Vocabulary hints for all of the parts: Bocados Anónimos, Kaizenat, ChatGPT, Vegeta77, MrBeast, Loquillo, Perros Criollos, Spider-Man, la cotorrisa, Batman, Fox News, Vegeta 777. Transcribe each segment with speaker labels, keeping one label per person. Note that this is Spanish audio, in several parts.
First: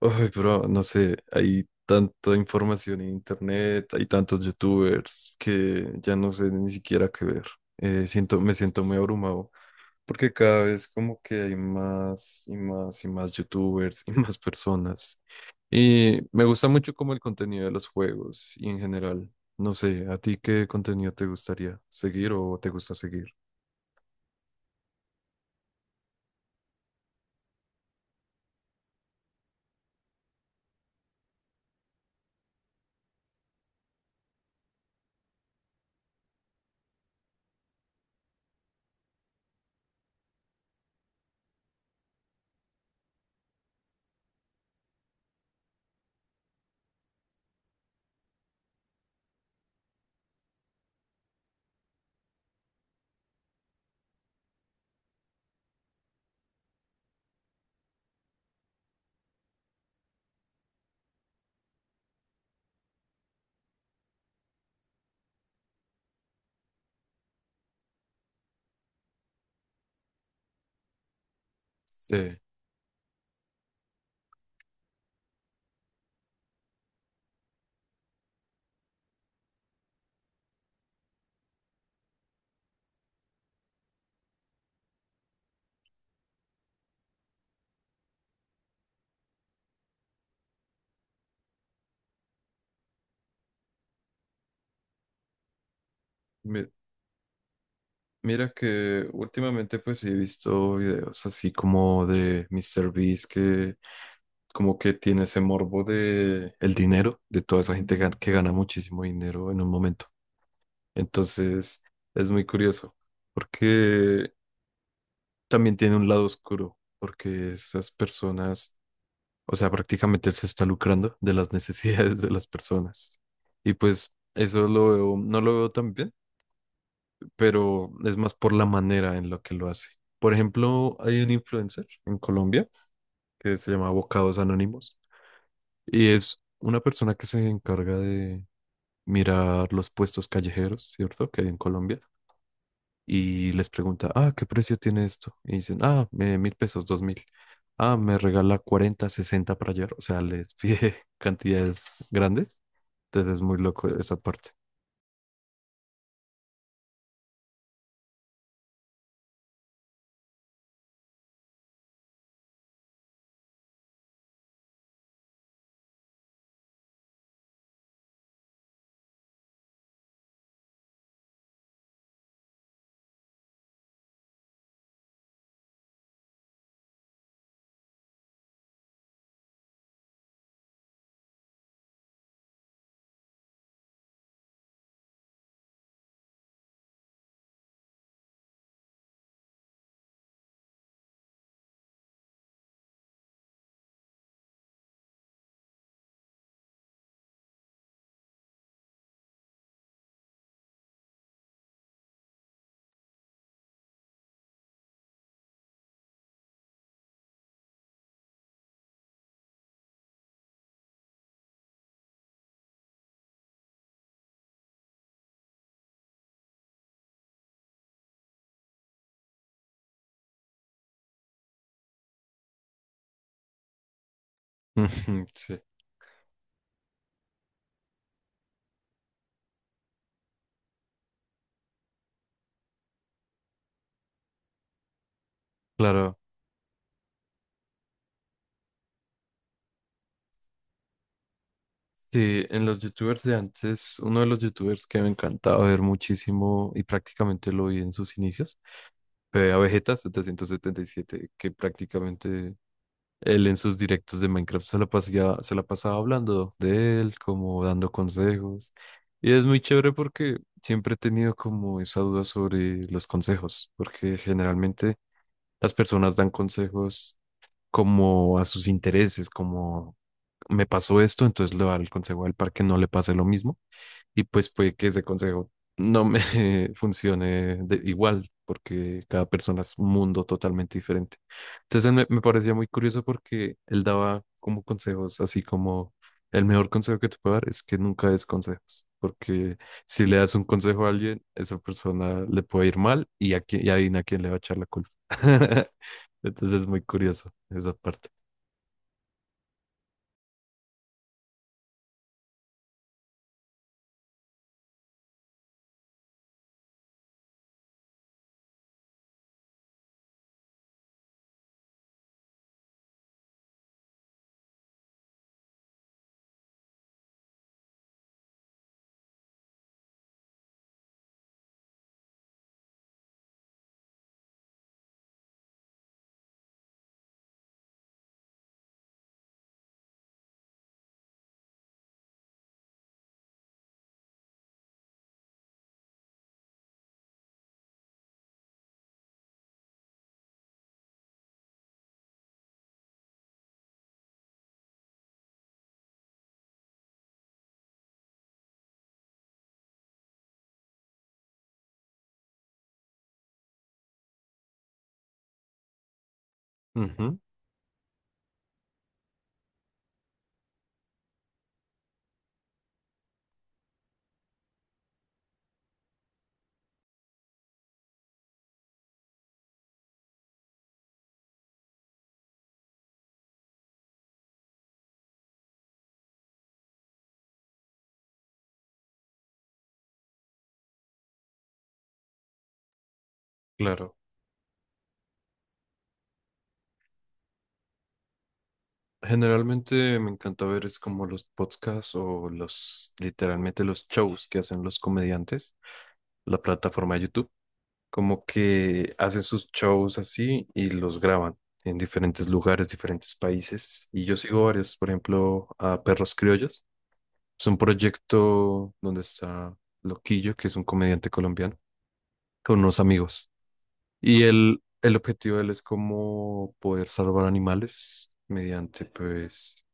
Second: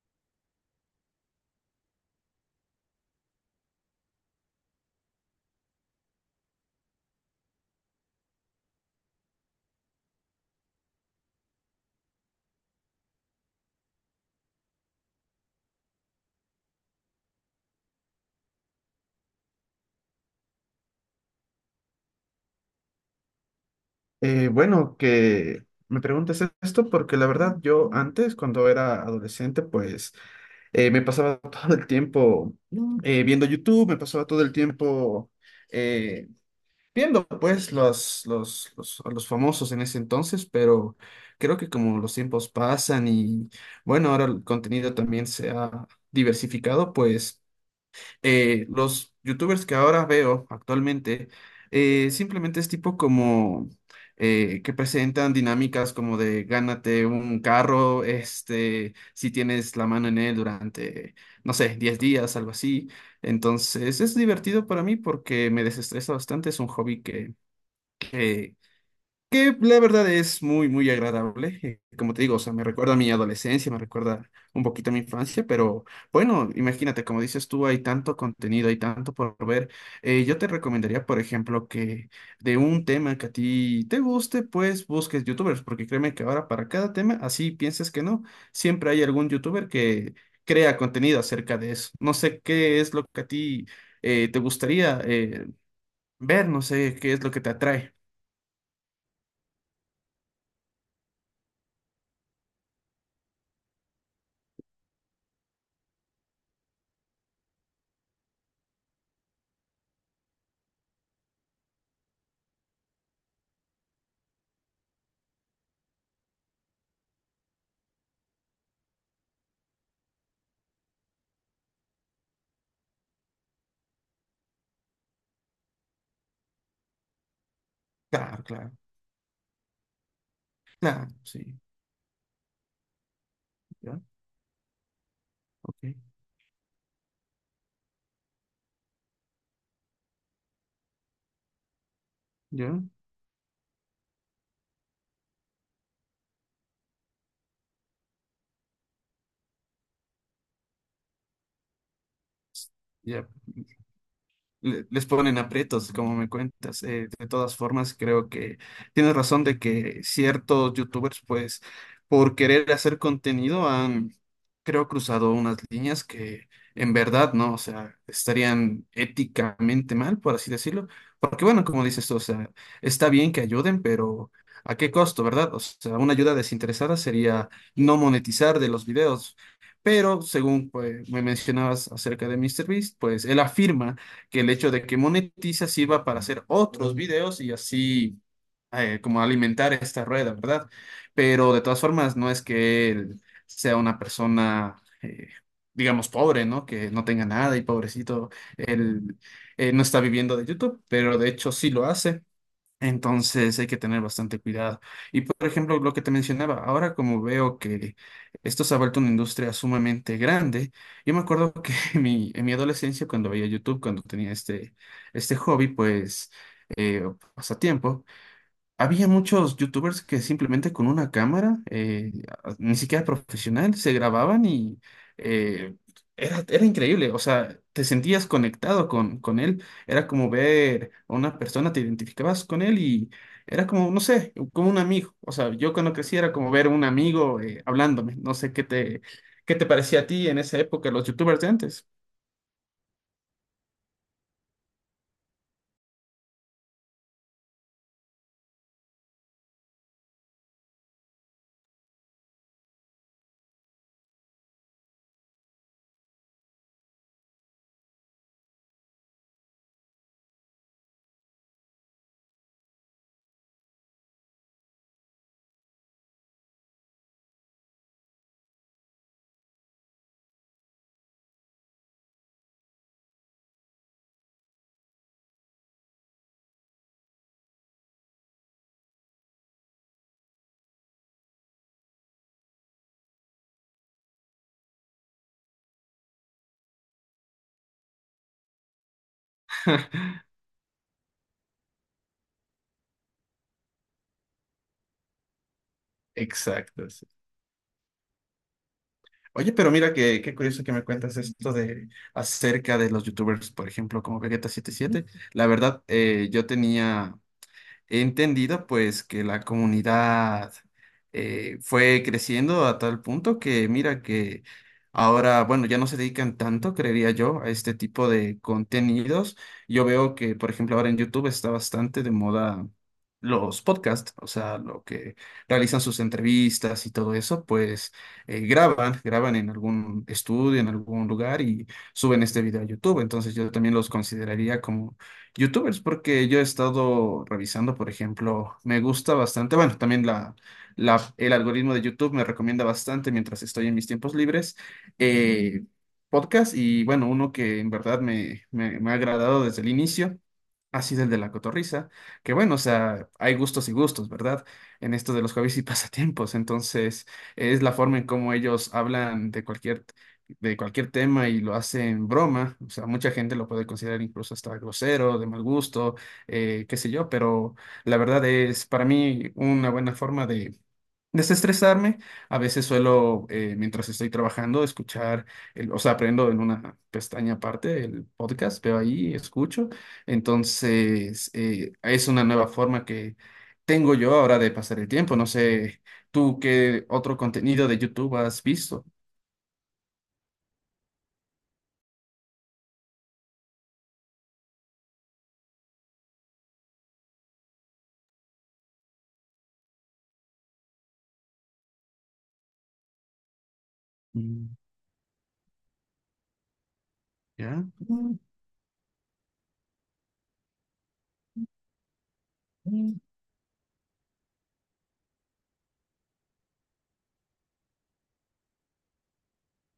Speaker 1: Ay, pero no sé, hay tanta información en internet, hay tantos youtubers que ya no sé ni siquiera qué ver. Me siento muy abrumado porque cada vez como que hay más y más y más youtubers y más personas. Y me gusta mucho como el contenido de los juegos y en general. No sé, ¿a ti qué contenido te gustaría seguir o te gusta seguir?
Speaker 2: Bueno, que me preguntes esto porque la verdad yo antes, cuando era adolescente, pues me pasaba todo el tiempo viendo YouTube, me pasaba todo el tiempo eh, viendo pues a los famosos en ese entonces, pero creo que como los tiempos pasan y bueno, ahora el contenido también se ha diversificado, pues los youtubers que ahora veo actualmente, simplemente es tipo como que presentan dinámicas como de gánate un carro, este, si tienes la mano en él durante, no sé, 10 días, algo así. Entonces es divertido para mí porque me desestresa bastante, es un hobby que la verdad es muy, muy agradable. Como te digo,
Speaker 1: Sí.
Speaker 2: o sea, me recuerda a mi adolescencia, me recuerda un poquito a mi infancia, pero bueno, imagínate, como dices tú, hay tanto contenido, hay tanto por ver. Yo te recomendaría, por ejemplo, que de un tema que a ti te guste, pues busques youtubers, porque créeme que ahora para cada tema, así pienses que no, siempre hay algún youtuber que crea contenido acerca de eso. No sé qué es lo que a ti te gustaría ver, no sé qué es lo que te atrae.
Speaker 1: Mira que últimamente pues sí he visto videos así como de MrBeast que como que tiene ese morbo de el dinero, de toda esa gente que gana muchísimo dinero en un momento. Entonces es muy curioso porque también tiene un lado oscuro porque esas personas, o sea, prácticamente se está lucrando de las necesidades de las personas. Y pues eso lo veo, no lo veo tan bien pero es más
Speaker 2: Claro,
Speaker 1: por la
Speaker 2: claro.
Speaker 1: manera en la que lo hace. Por ejemplo,
Speaker 2: Claro,
Speaker 1: hay un
Speaker 2: sí,
Speaker 1: influencer en Colombia que se llama
Speaker 2: ya,
Speaker 1: Bocados Anónimos
Speaker 2: ok,
Speaker 1: y es una persona que se encarga de mirar los puestos callejeros, ¿cierto? Que hay en Colombia
Speaker 2: ya,
Speaker 1: y les pregunta, ah, ¿qué precio tiene esto? Y dicen, ah, 1.000 pesos, 2.000. Ah, me regala 40, 60 para ayer. O sea, les pide cantidades grandes.
Speaker 2: ya,
Speaker 1: Entonces es muy loco esa parte.
Speaker 2: les ponen aprietos, como me cuentas. De todas formas, creo que tienes razón de que ciertos youtubers, pues, por querer hacer contenido, han, creo, cruzado unas líneas que en verdad, ¿no? O sea, estarían éticamente mal, por así decirlo. Porque, bueno, como dices tú, o sea, está bien que ayuden, pero ¿a qué costo, verdad? O sea, una ayuda desinteresada sería no monetizar de los videos. Pero según pues, me mencionabas acerca de MrBeast, pues él afirma que el hecho de que monetiza sirva para hacer otros videos y así como alimentar esta rueda, ¿verdad? Pero de todas formas, no es que él sea una persona, eh, digamos, pobre, ¿no? Que no tenga nada y pobrecito, él no está viviendo de YouTube, pero de hecho sí lo hace. Entonces hay que tener bastante cuidado. Y por ejemplo, lo que te mencionaba, ahora como veo que esto se ha vuelto una industria sumamente grande, yo me acuerdo que en mi adolescencia, cuando veía YouTube, cuando tenía este hobby, pues, o pasatiempo, había muchos youtubers que simplemente con una cámara, ni siquiera profesional, se grababan y
Speaker 1: Sí,
Speaker 2: eh, era increíble. O sea, te sentías conectado con él. Era como ver a una persona, te identificabas con él y era como, no sé, como un amigo. O sea, yo cuando crecí
Speaker 1: claro.
Speaker 2: era como ver a un amigo hablándome. No sé qué qué te parecía a ti en esa época, los youtubers de antes.
Speaker 1: Sí, en los youtubers de antes, uno de los youtubers que me encantaba ver muchísimo y prácticamente lo vi en sus inicios, fue a Vegeta 777, que prácticamente él en sus directos de Minecraft se la pasaba hablando de él, como dando consejos. Y es muy chévere porque siempre he tenido como esa duda sobre los consejos, porque generalmente las personas dan consejos como a sus intereses, como me pasó esto, entonces le va el consejo a él para que no le pase lo mismo y pues puede que ese consejo no me funcione de igual, porque cada persona es un mundo totalmente diferente. Entonces él me parecía muy curioso porque él daba como consejos, así como el mejor consejo que te puedo dar es que nunca des consejos, porque si le das un consejo a alguien, esa persona le puede ir mal y a quién, y adivina a quién le va a echar la culpa. Entonces es muy
Speaker 2: Exacto.
Speaker 1: curioso esa parte.
Speaker 2: Oye, pero mira que, qué curioso que me cuentas esto de acerca de los youtubers, por ejemplo, como Vegeta77. La verdad, yo tenía he entendido pues que la comunidad fue creciendo a tal punto que mira que ahora, bueno, ya no se dedican tanto, creería yo, a este tipo de contenidos. Yo veo que, por ejemplo, ahora en YouTube está bastante de moda los podcasts, o sea, lo que realizan sus entrevistas y todo eso, pues graban en algún estudio, en algún lugar y suben este video a YouTube. Entonces yo también los consideraría como youtubers, porque yo he estado revisando, por ejemplo, me gusta bastante, bueno, también el algoritmo de YouTube me recomienda bastante mientras estoy en mis tiempos libres, eh, podcast y bueno, uno que en verdad me ha agradado desde el inicio. Ha sido el de la cotorrisa, que bueno, o sea, hay gustos y gustos, ¿verdad? En esto de los hobbies y pasatiempos, entonces
Speaker 1: Ujú,
Speaker 2: es la forma en cómo ellos hablan de cualquier tema y lo hace en broma, o sea, mucha gente lo puede considerar incluso hasta grosero, de mal gusto, qué sé yo, pero la verdad es para mí una buena forma de desestresarme. A veces suelo, mientras estoy trabajando, escuchar, o sea, aprendo en una pestaña aparte el podcast, veo ahí, escucho. Entonces, es una nueva forma que tengo
Speaker 1: claro.
Speaker 2: yo ahora de pasar el tiempo. No sé, ¿tú qué otro contenido de YouTube has visto?
Speaker 1: Generalmente me encanta ver es como los podcasts o los, literalmente los shows que hacen los comediantes, la plataforma de YouTube, como que hacen sus shows así y los graban en diferentes lugares, diferentes países. Y yo sigo varios, por ejemplo, a Perros Criollos. Es un
Speaker 2: ¿Ya? Mm,
Speaker 1: proyecto donde está Loquillo, que es un comediante colombiano, con unos
Speaker 2: mm.
Speaker 1: amigos. Y él, el objetivo de él es como poder salvar animales mediante, pues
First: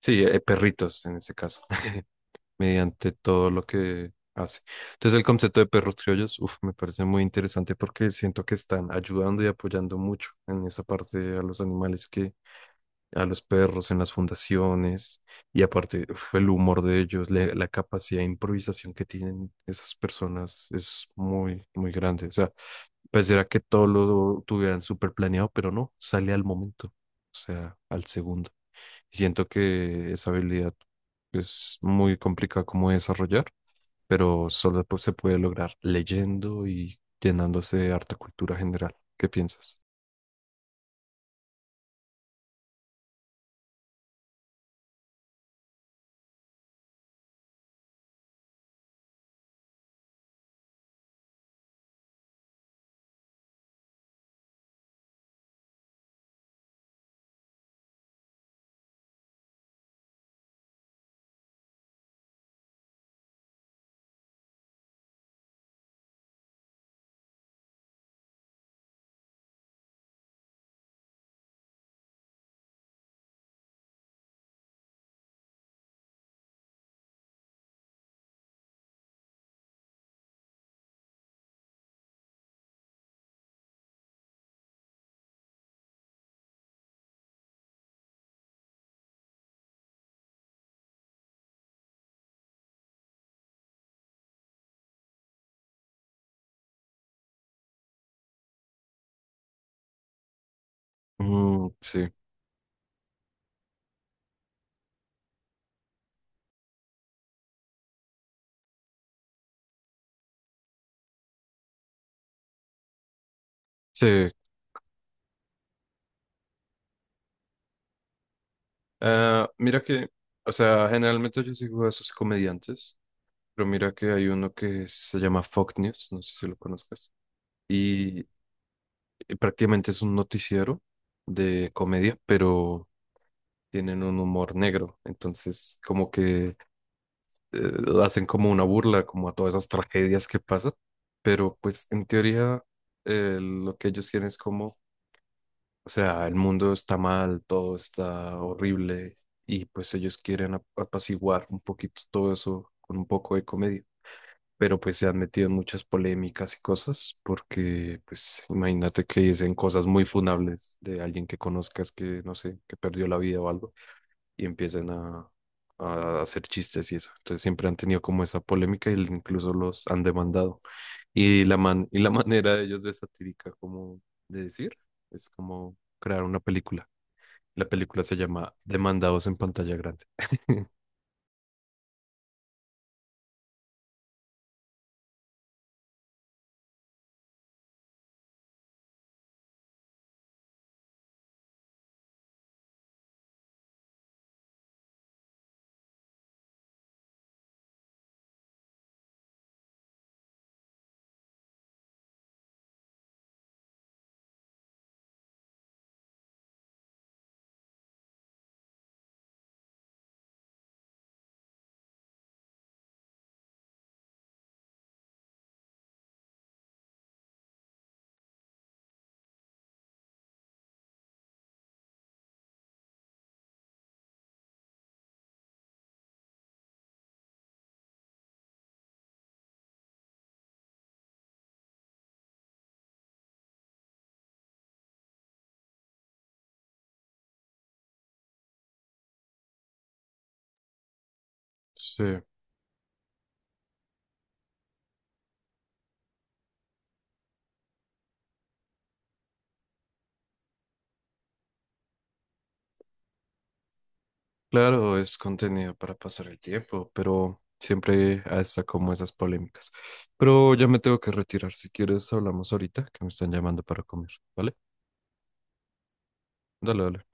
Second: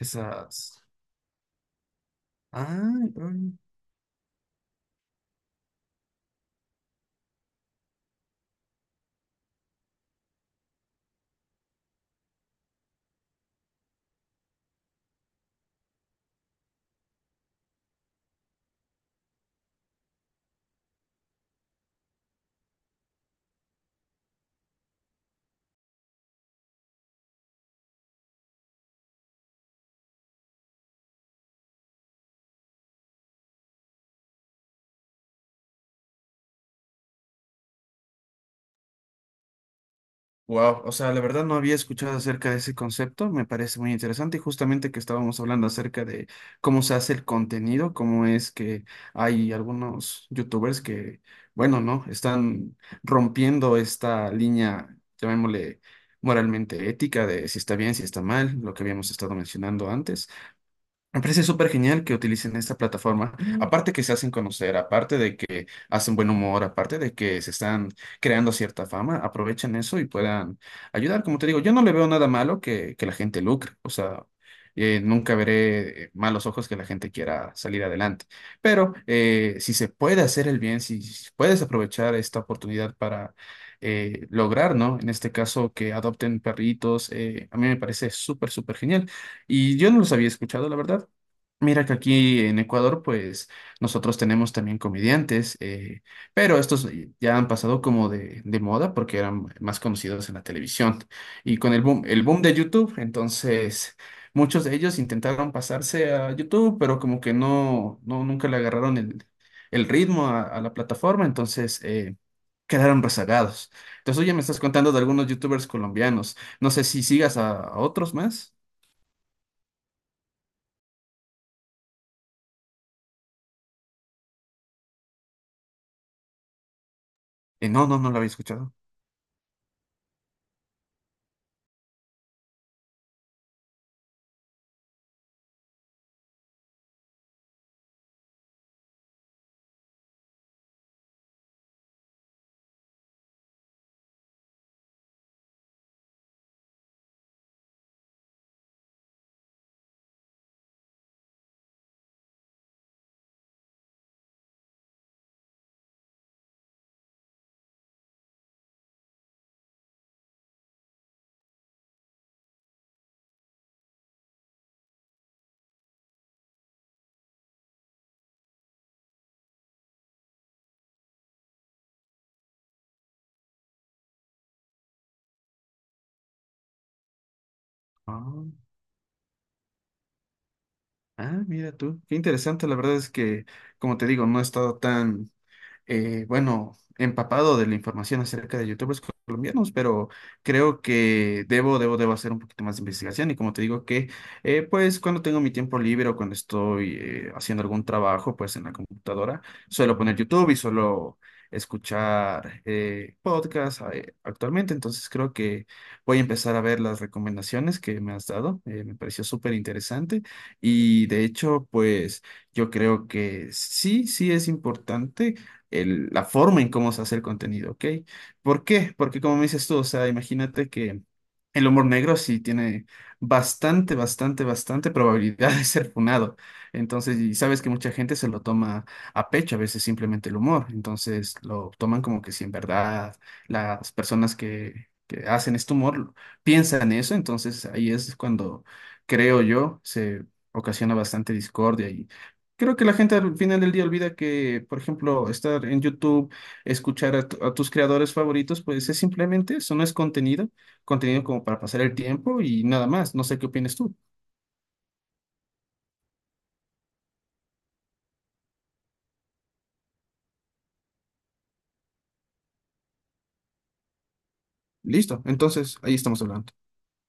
Speaker 1: sí, perritos en ese caso,
Speaker 2: Ah,
Speaker 1: mediante todo lo que hace. Entonces el concepto de perros criollos, uf, me parece muy interesante porque siento que están ayudando y apoyando mucho en esa parte a los animales que a los perros en las fundaciones y aparte uf, el humor de ellos, la capacidad de improvisación que tienen esas personas es muy, muy grande. O sea, pareciera que todo lo tuvieran súper planeado, pero no, sale al momento, o sea, al segundo. Siento que esa habilidad es muy complicada como de desarrollar, pero solo pues, se puede lograr leyendo y llenándose de harta cultura general. ¿Qué piensas?
Speaker 2: wow, o sea, la verdad no había escuchado acerca de ese concepto, me parece muy interesante y justamente que estábamos hablando acerca de cómo se hace el contenido, cómo es que hay algunos youtubers que, bueno, ¿no? Están rompiendo esta línea, llamémosle moralmente ética de si está bien, si está mal, lo que habíamos estado mencionando antes. Me parece súper genial que utilicen esta plataforma. Mm. Aparte que se hacen conocer, aparte de que hacen buen humor, aparte de que se están creando cierta fama, aprovechan eso y puedan ayudar. Como te digo, yo no le veo nada malo que la gente lucre. O sea, nunca veré malos ojos que la gente quiera salir adelante. Pero si se puede hacer el bien, si puedes aprovechar esta oportunidad para lograr, ¿no? En este caso, que adopten perritos, a mí me parece súper, súper genial. Y yo no los había escuchado, la verdad. Mira que aquí en Ecuador, pues nosotros tenemos también comediantes, pero estos ya han pasado como de moda porque eran más conocidos en la televisión. Y
Speaker 1: Mm,
Speaker 2: con
Speaker 1: sí,
Speaker 2: el boom de YouTube, entonces muchos de ellos intentaron pasarse a YouTube, pero como que no, nunca le agarraron el ritmo a la plataforma, entonces quedaron rezagados. Entonces,
Speaker 1: sí.
Speaker 2: oye, me estás contando de algunos YouTubers colombianos. No sé si sigas a otros más.
Speaker 1: Ah, mira que, o sea, generalmente yo sigo a esos comediantes, pero mira que hay uno que se llama Fox News, no sé si lo conozcas,
Speaker 2: No, no, no la
Speaker 1: y,
Speaker 2: había escuchado.
Speaker 1: y prácticamente es un noticiero de comedia, pero tienen un humor negro, entonces como que eh, hacen como una burla, como a todas esas tragedias que pasan, pero pues en teoría lo que ellos quieren es como, o sea, el mundo está mal, todo está horrible y pues ellos quieren apaciguar un poquito todo eso con un poco de comedia. Pero pues se han metido en muchas polémicas y cosas, porque pues imagínate que dicen cosas muy funables de alguien que conozcas que, no sé, que perdió la vida o algo y empiezan a, hacer chistes y eso. Entonces siempre han tenido como esa polémica y incluso los han demandado. Y la man, y la manera de ellos de satírica como de decir es como crear una película. La película se
Speaker 2: Ah,
Speaker 1: llama Demandados en pantalla grande.
Speaker 2: ah, mira tú. Qué interesante. La verdad es que, como te digo, no he estado tan, bueno, empapado de la información acerca de youtubers colombianos, pero creo que debo hacer un poquito más de investigación y como te digo que, pues cuando tengo mi tiempo libre o cuando estoy haciendo algún trabajo, pues en la computadora, suelo poner YouTube y suelo escuchar podcasts actualmente, entonces creo que voy a empezar a ver las recomendaciones que me has dado, me pareció súper interesante y de hecho, pues yo creo que sí, sí es importante la forma en cómo se hace el contenido, ¿ok? ¿Por qué? Porque como me dices tú, o sea, imagínate que el humor negro sí tiene bastante, bastante, bastante probabilidad de ser funado. Entonces, y sabes que mucha gente se lo toma a pecho, a veces simplemente el humor. Entonces, lo toman como que si en verdad las personas que hacen este humor piensan eso, entonces ahí es cuando, creo yo, se ocasiona bastante discordia
Speaker 1: Sí,
Speaker 2: y creo que la gente al final del día olvida que, por ejemplo, estar en YouTube, escuchar a tus creadores favoritos, pues es simplemente eso, no es contenido, contenido como para pasar el tiempo y nada más. No sé qué opinas tú.
Speaker 1: claro, es contenido para pasar el tiempo, pero siempre hasta como esas polémicas. Pero ya me tengo que retirar. Si quieres, hablamos ahorita, que me están llamando para comer, ¿vale?
Speaker 2: Listo, entonces ahí estamos hablando.
Speaker 1: Dale, dale.